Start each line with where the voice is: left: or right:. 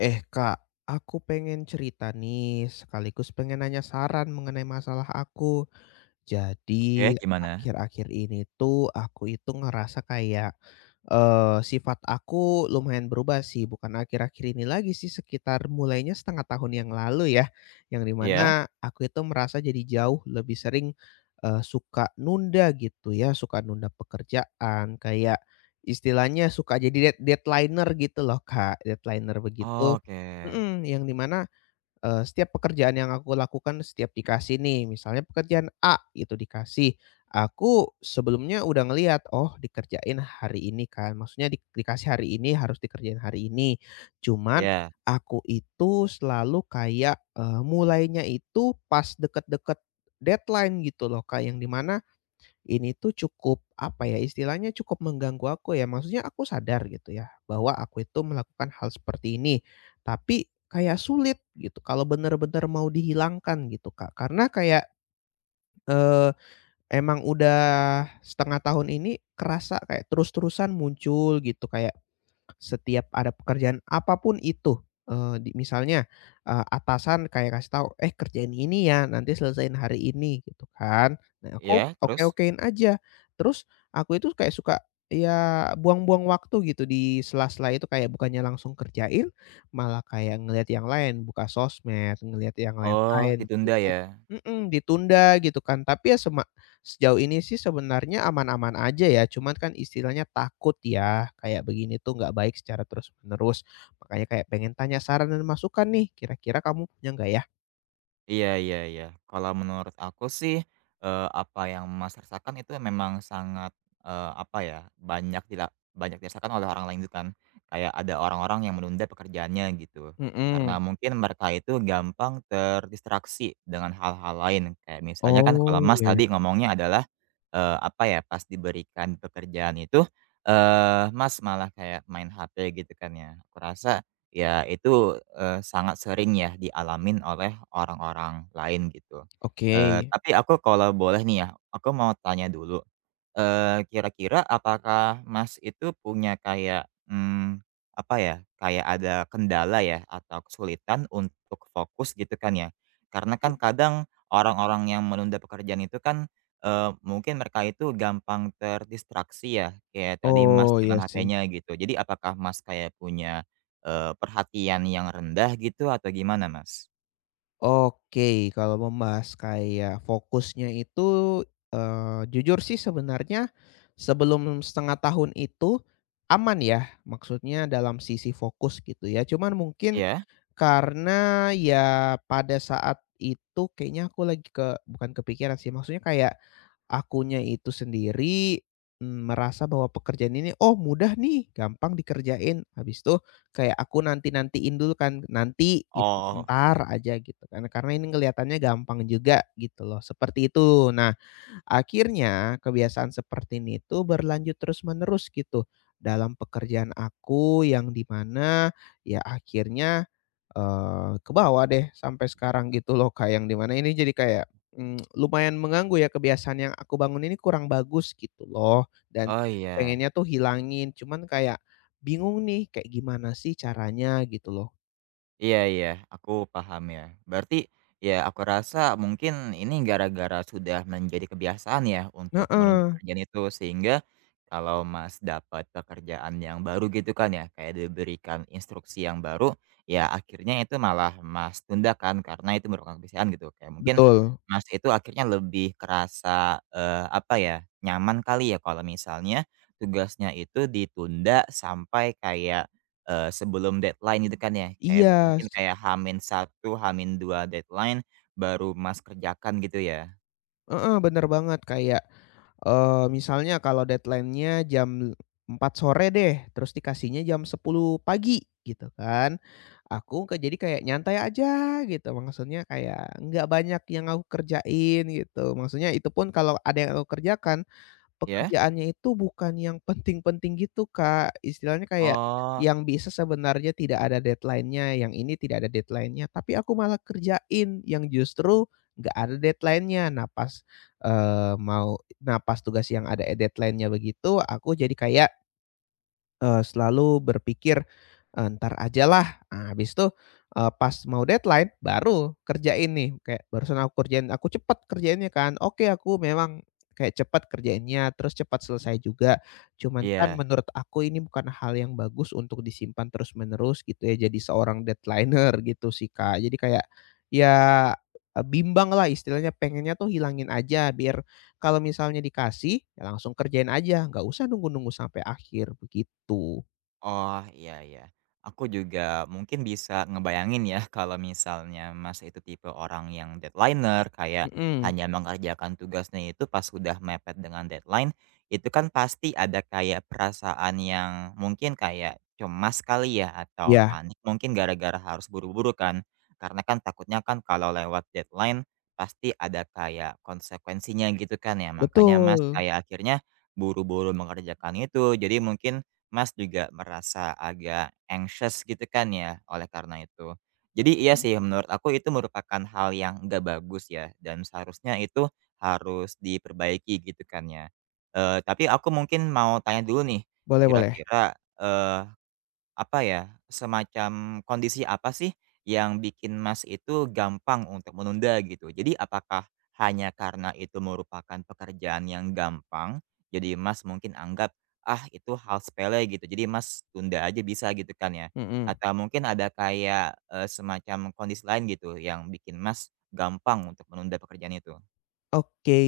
left: Eh Kak, aku pengen cerita nih, sekaligus pengen nanya saran mengenai masalah aku. Jadi
right: Oke, gimana?
left: akhir-akhir ini tuh aku itu ngerasa kayak, sifat aku lumayan berubah sih, bukan akhir-akhir ini lagi sih, sekitar mulainya setengah tahun yang lalu ya, yang
right: Iya?
left: dimana aku itu merasa jadi jauh lebih sering, suka nunda gitu ya, suka nunda pekerjaan, kayak istilahnya suka jadi deadliner gitu loh Kak, deadliner begitu,
right: Oke.
left: mhm, yang dimana. Setiap pekerjaan yang aku lakukan setiap dikasih nih, misalnya pekerjaan A gitu dikasih, aku sebelumnya udah ngelihat, "Oh dikerjain hari ini kan," maksudnya dikasih hari ini harus dikerjain hari ini. Cuman
right: Iya
left: aku itu selalu kayak, mulainya itu pas deket-deket deadline gitu loh Kak, yang di mana ini tuh cukup, apa ya, istilahnya cukup mengganggu aku ya, maksudnya aku sadar gitu ya, bahwa aku itu melakukan hal seperti ini, tapi kayak sulit gitu kalau bener-bener mau dihilangkan gitu, Kak. Karena kayak, eee, emang udah setengah tahun ini kerasa kayak terus-terusan muncul gitu kayak setiap ada pekerjaan apapun itu, eee, di misalnya, eee, atasan kayak kasih tahu, "Eh, kerjain ini ya, nanti selesaiin hari ini," gitu kan. Nah, aku
right: iya, terus?
left: oke-okein aja. Terus aku itu kayak suka, ya buang-buang waktu gitu di sela-sela itu, kayak bukannya langsung kerjain, malah kayak ngelihat yang lain, buka sosmed, ngelihat yang
right: Oh,
left: lain-lain
right: ditunda
left: gitu.
right: ya?
left: Mhm, ditunda gitu kan, tapi ya sejauh ini sih sebenarnya aman-aman aja ya, cuman kan istilahnya takut ya, kayak begini tuh nggak baik secara terus-menerus. Makanya kayak pengen tanya saran dan masukan nih, kira-kira kamu punya nggak ya?
right: Iya iya iya. Kalau menurut aku sih, apa yang Mas rasakan itu memang sangat, apa ya, banyak dirasakan oleh orang lain itu kan. Kayak ada orang-orang yang menunda pekerjaannya gitu.
left: Mhm.
right: Karena mungkin mereka itu gampang terdistraksi dengan hal-hal lain. Kayak misalnya kan
left: Oh,
right: kalau Mas
left: iya iya.
right: tadi ngomongnya adalah, apa ya, pas diberikan pekerjaan itu, Mas malah kayak main HP gitu kan ya. Aku rasa ya itu, sangat sering ya dialamin oleh orang-orang lain gitu.
left: Oke.
right: Tapi aku kalau boleh nih ya, aku mau tanya dulu kira-kira apakah Mas itu punya kayak, apa ya, kayak ada kendala ya atau kesulitan untuk fokus gitu kan ya? Karena
left: Mhm.
right: kan kadang orang-orang yang menunda pekerjaan itu kan, mungkin mereka itu gampang terdistraksi ya, kayak tadi Mas
left: Oh, iya
right: dengan
left: sih.
right: HP-nya gitu. Jadi apakah Mas kayak punya, perhatian yang rendah gitu atau gimana Mas?
left: Oke, kalau membahas kayak fokusnya itu, jujur sih sebenarnya sebelum setengah tahun itu aman ya, maksudnya dalam sisi fokus gitu ya. Cuman mungkin
right: Iya?
left: karena ya pada saat itu kayaknya aku lagi bukan kepikiran sih, maksudnya kayak akunya itu sendiri, merasa bahwa pekerjaan ini, "Oh mudah nih, gampang dikerjain." Habis itu kayak aku nanti-nantiin dulu kan, nanti gitu,
right: Oh.
left: entar aja gitu kan, karena ini kelihatannya gampang juga gitu loh, seperti itu. Nah, akhirnya kebiasaan seperti ini tuh berlanjut terus-menerus gitu dalam pekerjaan aku yang dimana ya akhirnya, eh, ke bawah deh sampai sekarang gitu loh, kayak yang dimana ini jadi kayak, lumayan mengganggu ya, kebiasaan yang aku bangun ini kurang bagus gitu loh, dan
right: Oh iya.
left: pengennya tuh hilangin cuman kayak bingung nih kayak gimana sih caranya gitu loh.
right: Iya iya, aku paham ya. Berarti, ya aku rasa mungkin ini gara-gara sudah menjadi kebiasaan ya untuk menunda
left: Heeh,
right: pekerjaan itu sehingga kalau Mas dapat pekerjaan yang baru gitu kan ya, kayak diberikan instruksi yang baru, ya akhirnya itu malah Mas tunda kan karena itu merupakan kebiasaan gitu. Kayak mungkin
left: betul.
right: Mas itu akhirnya lebih kerasa, apa ya, nyaman kali ya kalau misalnya tugasnya itu ditunda sampai kayak sebelum deadline gitu kan ya, kayak
left: Iya.
right: mungkin kayak hamin satu hamin dua deadline baru Mas kerjakan gitu ya?
left: Heeh, bener banget kayak, misalnya kalau deadline-nya jam 4 sore deh, terus dikasihnya jam 10 pagi gitu kan. Aku jadi kayak nyantai aja gitu, maksudnya kayak nggak banyak yang aku kerjain gitu, maksudnya itu pun kalau ada yang aku kerjakan,
right: Ya?
left: pekerjaannya itu bukan yang penting-penting gitu, Kak. Istilahnya kayak,
right: Oh,
left: yang bisa sebenarnya tidak ada deadline-nya, yang ini tidak ada deadline-nya, tapi aku malah kerjain yang justru nggak ada deadline-nya. Nah pas, eee, mau nah pas tugas yang ada, deadline-nya begitu, aku jadi kayak selalu berpikir, "Eh, ntar aja lah. Ah, habis itu, pas mau deadline baru kerjain nih, kayak barusan aku kerjain, aku cepet kerjainnya kan." Oke, aku memang kayak cepat kerjainnya, terus cepat selesai juga. Cuman kan
right: iya.
left: menurut aku ini bukan hal yang bagus untuk disimpan terus-menerus gitu ya, jadi seorang deadliner gitu sih, Kak. Jadi kayak, ya, bimbang lah istilahnya, pengennya tuh hilangin aja biar kalau misalnya dikasih, ya langsung kerjain aja, nggak usah nunggu-nunggu sampai akhir, begitu.
right: Oh, iya iya. Aku juga mungkin bisa ngebayangin ya kalau misalnya Mas itu tipe orang yang deadliner, kayak
left: Mhm.
right: hanya mengerjakan tugasnya itu pas sudah mepet dengan deadline, itu kan pasti ada kayak perasaan yang mungkin kayak cemas kali ya atau
left: Iya,
right: panik mungkin gara-gara harus buru-buru kan. Karena kan takutnya kan kalau lewat deadline pasti ada kayak konsekuensinya gitu kan ya. Makanya Mas
left: betul.
right: kayak akhirnya buru-buru mengerjakan itu. Jadi mungkin Mas juga merasa agak anxious gitu kan ya, oleh karena itu. Jadi iya
left: Mhm.
right: sih menurut aku itu merupakan hal yang nggak bagus ya dan seharusnya itu harus diperbaiki gitu kan ya. Tapi aku mungkin mau tanya dulu nih,
left: Boleh boleh.
right: kira-kira, eh, apa ya, semacam kondisi apa sih yang bikin Mas itu gampang untuk menunda gitu? Jadi apakah hanya karena itu merupakan pekerjaan yang gampang, jadi Mas mungkin anggap, "Ah itu hal sepele," gitu, jadi Mas tunda aja bisa gitu kan ya?
left: Mhm.
right: Atau mungkin ada kayak, semacam kondisi lain gitu yang bikin Mas gampang untuk menunda pekerjaan itu?
left: Oke,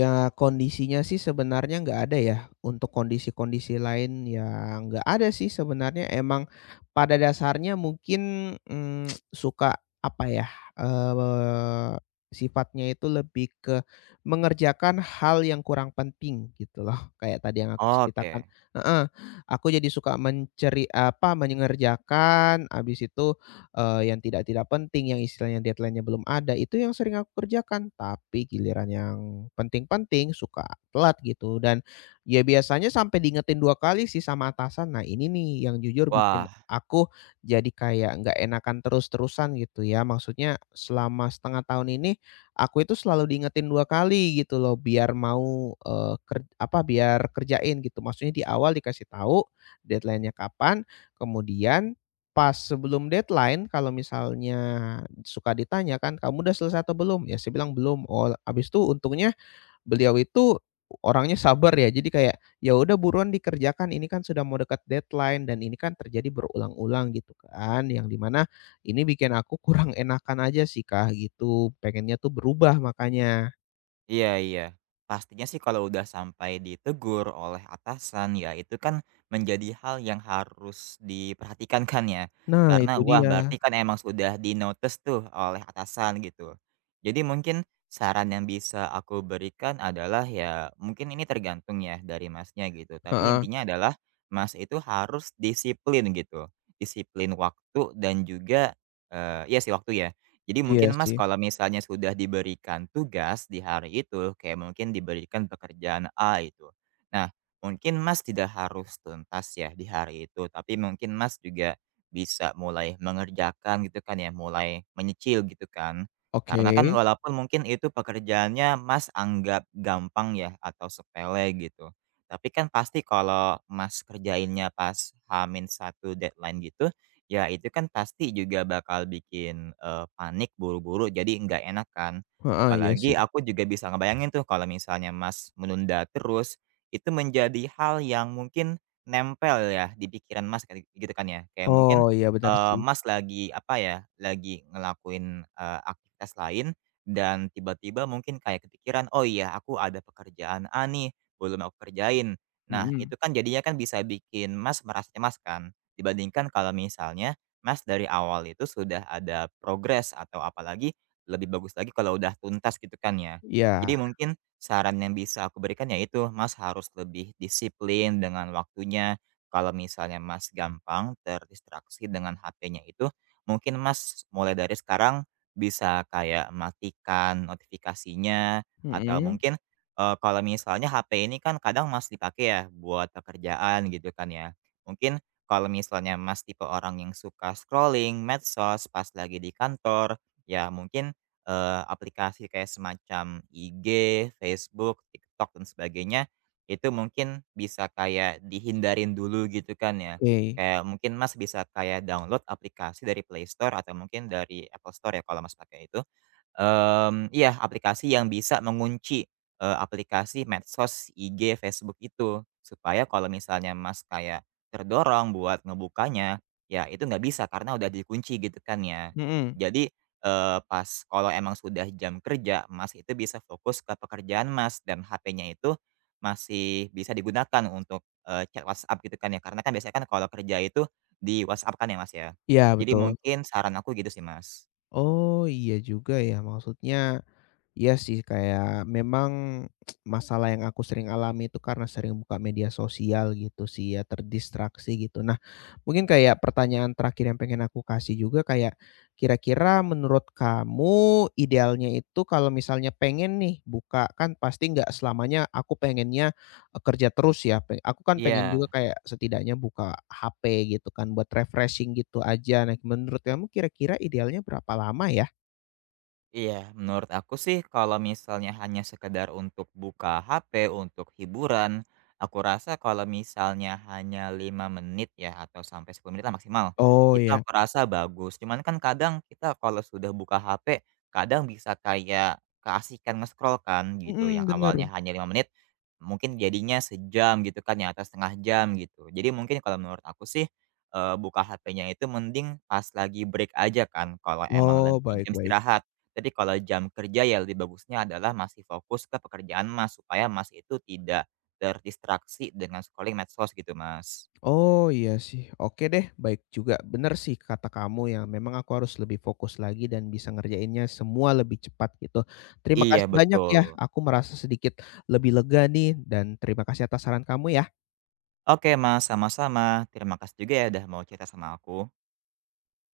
left: ya kondisinya sih sebenarnya nggak ada ya, untuk kondisi-kondisi lain ya nggak ada sih sebenarnya. Emang pada dasarnya mungkin, suka apa ya, eee, sifatnya itu lebih ke mengerjakan hal yang kurang penting gitu loh, kayak tadi yang aku
right: Oke.
left: ceritakan. Heeh, aku jadi suka mengerjakan, habis itu yang tidak-tidak penting, yang istilahnya deadline-nya belum ada, itu yang sering aku kerjakan. Tapi giliran yang penting-penting suka telat gitu, dan ya biasanya sampai diingetin 2 kali sih sama atasan. Nah ini nih yang jujur bikin
right: Wah.
left: aku jadi kayak nggak enakan terus-terusan gitu ya. Maksudnya selama setengah tahun ini aku itu selalu diingetin 2 kali gitu loh biar mau, eee, ker apa, biar kerjain gitu. Maksudnya di awal dikasih tahu deadline-nya kapan, kemudian pas sebelum deadline kalau misalnya suka ditanya kan, "Kamu udah selesai atau belum?" Ya saya bilang, "Belum." Oh, habis itu untungnya beliau itu orangnya sabar ya, jadi kayak, "Ya udah buruan dikerjakan, ini kan sudah mau dekat deadline dan ini kan terjadi berulang-ulang," gitu kan. Yang dimana ini bikin aku kurang enakan aja sih, Kak, gitu. Pengennya tuh berubah makanya.
right: Iya iya. Pastinya sih kalau udah sampai ditegur oleh atasan ya itu kan menjadi hal yang harus diperhatikan kan ya.
left: Nah
right: Karena
left: itu
right: wah
left: dia.
right: berarti kan emang sudah di-notice tuh oleh atasan gitu. Jadi mungkin saran yang bisa aku berikan adalah ya mungkin ini tergantung ya dari Masnya gitu. Tapi
left: Heeh,
right: intinya adalah Mas itu harus disiplin gitu. Disiplin waktu dan juga, iya sih waktu ya. Jadi
left: iya
right: mungkin Mas
left: sih.
right: kalau misalnya sudah diberikan tugas di hari itu, kayak mungkin diberikan pekerjaan A itu. Nah, mungkin Mas tidak harus tuntas ya di hari itu, tapi mungkin Mas juga bisa mulai mengerjakan gitu kan ya, mulai menyicil gitu kan.
left: Oke.
right: Karena kan walaupun mungkin itu pekerjaannya Mas anggap gampang ya atau sepele gitu. Tapi kan pasti kalau Mas kerjainnya pas h satu deadline gitu, ya itu kan pasti juga bakal bikin, panik buru-buru jadi nggak enak kan.
left: Heeh, iya sih.
right: Apalagi aku juga bisa ngebayangin tuh kalau misalnya Mas menunda terus, itu menjadi hal yang mungkin nempel ya di pikiran Mas kayak gitu kan ya. Kayak mungkin,
left: Oh, iya bener sih.
right: Mas lagi apa ya, lagi ngelakuin, aktivitas lain dan tiba-tiba mungkin kayak kepikiran, "Oh iya aku ada pekerjaan A nih, belum aku kerjain." Nah
left: Mhm.
right: itu kan jadinya kan bisa bikin Mas merasa cemas kan? Dibandingkan kalau misalnya Mas dari awal itu sudah ada progres atau apalagi lebih bagus lagi kalau udah tuntas gitu kan ya.
left: Iya.
right: Jadi mungkin saran yang bisa aku berikan yaitu Mas harus lebih disiplin dengan waktunya. Kalau misalnya Mas gampang terdistraksi dengan HP-nya itu, mungkin Mas mulai dari sekarang bisa kayak matikan notifikasinya atau
left: Mhm.
right: mungkin kalau misalnya HP ini kan kadang Mas dipakai ya buat pekerjaan gitu kan ya. Mungkin kalau misalnya Mas tipe orang yang suka scrolling medsos pas lagi di kantor, ya mungkin, aplikasi kayak semacam IG, Facebook, TikTok, dan sebagainya, itu mungkin bisa kayak dihindarin dulu gitu kan ya.
left: Oke,
right: Kayak mungkin Mas bisa kayak download aplikasi dari Play Store atau mungkin dari Apple Store ya kalau Mas pakai itu, iya aplikasi yang bisa mengunci, aplikasi medsos, IG, Facebook itu. Supaya kalau misalnya Mas kayak terdorong buat ngebukanya, ya itu nggak bisa karena udah dikunci gitu kan ya.
left: mhm,
right: Jadi, pas kalau emang sudah jam kerja Mas itu bisa fokus ke pekerjaan Mas dan HP-nya itu masih bisa digunakan untuk, chat WhatsApp gitu kan ya, karena kan biasanya kan kalau kerja itu di WhatsApp kan ya Mas ya.
left: iya
right: Jadi
left: betul.
right: mungkin saran aku gitu sih Mas.
left: Oh iya juga ya, maksudnya, iya sih, kayak memang masalah yang aku sering alami itu karena sering buka media sosial gitu sih ya, terdistraksi gitu. Nah, mungkin kayak pertanyaan terakhir yang pengen aku kasih juga kayak, kira-kira menurut kamu idealnya itu kalau misalnya pengen nih buka, kan pasti nggak selamanya aku pengennya, kerja terus ya, aku kan pengen
right: Iya.
left: juga kayak setidaknya buka HP gitu kan buat refreshing gitu aja. Nah, menurut kamu kira-kira idealnya berapa lama ya?
right: Iya, menurut aku sih kalau misalnya hanya sekedar untuk buka HP, untuk hiburan, aku rasa kalau misalnya hanya 5 menit ya atau sampai 10 menit lah maksimal,
left: Oh,
right: itu
left: ya.
right: aku rasa bagus. Cuman kan kadang kita kalau sudah buka HP, kadang bisa kayak keasikan nge-scroll kan gitu, yang
left: Mhm, bener.
right: awalnya hanya 5 menit, mungkin jadinya sejam gitu kan ya atau setengah jam gitu. Jadi mungkin kalau menurut aku sih, buka HP-nya itu mending pas lagi break aja kan, kalau emang
left: Oh,
right: lagi
left: baik
right: jam
left: baik.
right: istirahat. Jadi kalau jam kerja ya lebih bagusnya adalah masih fokus ke pekerjaan Mas, supaya Mas itu tidak terdistraksi dengan scrolling medsos gitu Mas.
left: Oh, iya sih. Oke deh, baik juga. Bener sih kata kamu ya, memang aku harus lebih fokus lagi dan bisa ngerjainnya semua lebih cepat gitu. Terima
right: Iya
left: kasih banyak ya,
right: betul.
left: aku merasa sedikit lebih lega nih dan terima kasih atas saran kamu ya.
right: Oke Mas, sama-sama. Terima kasih juga ya udah mau cerita sama aku.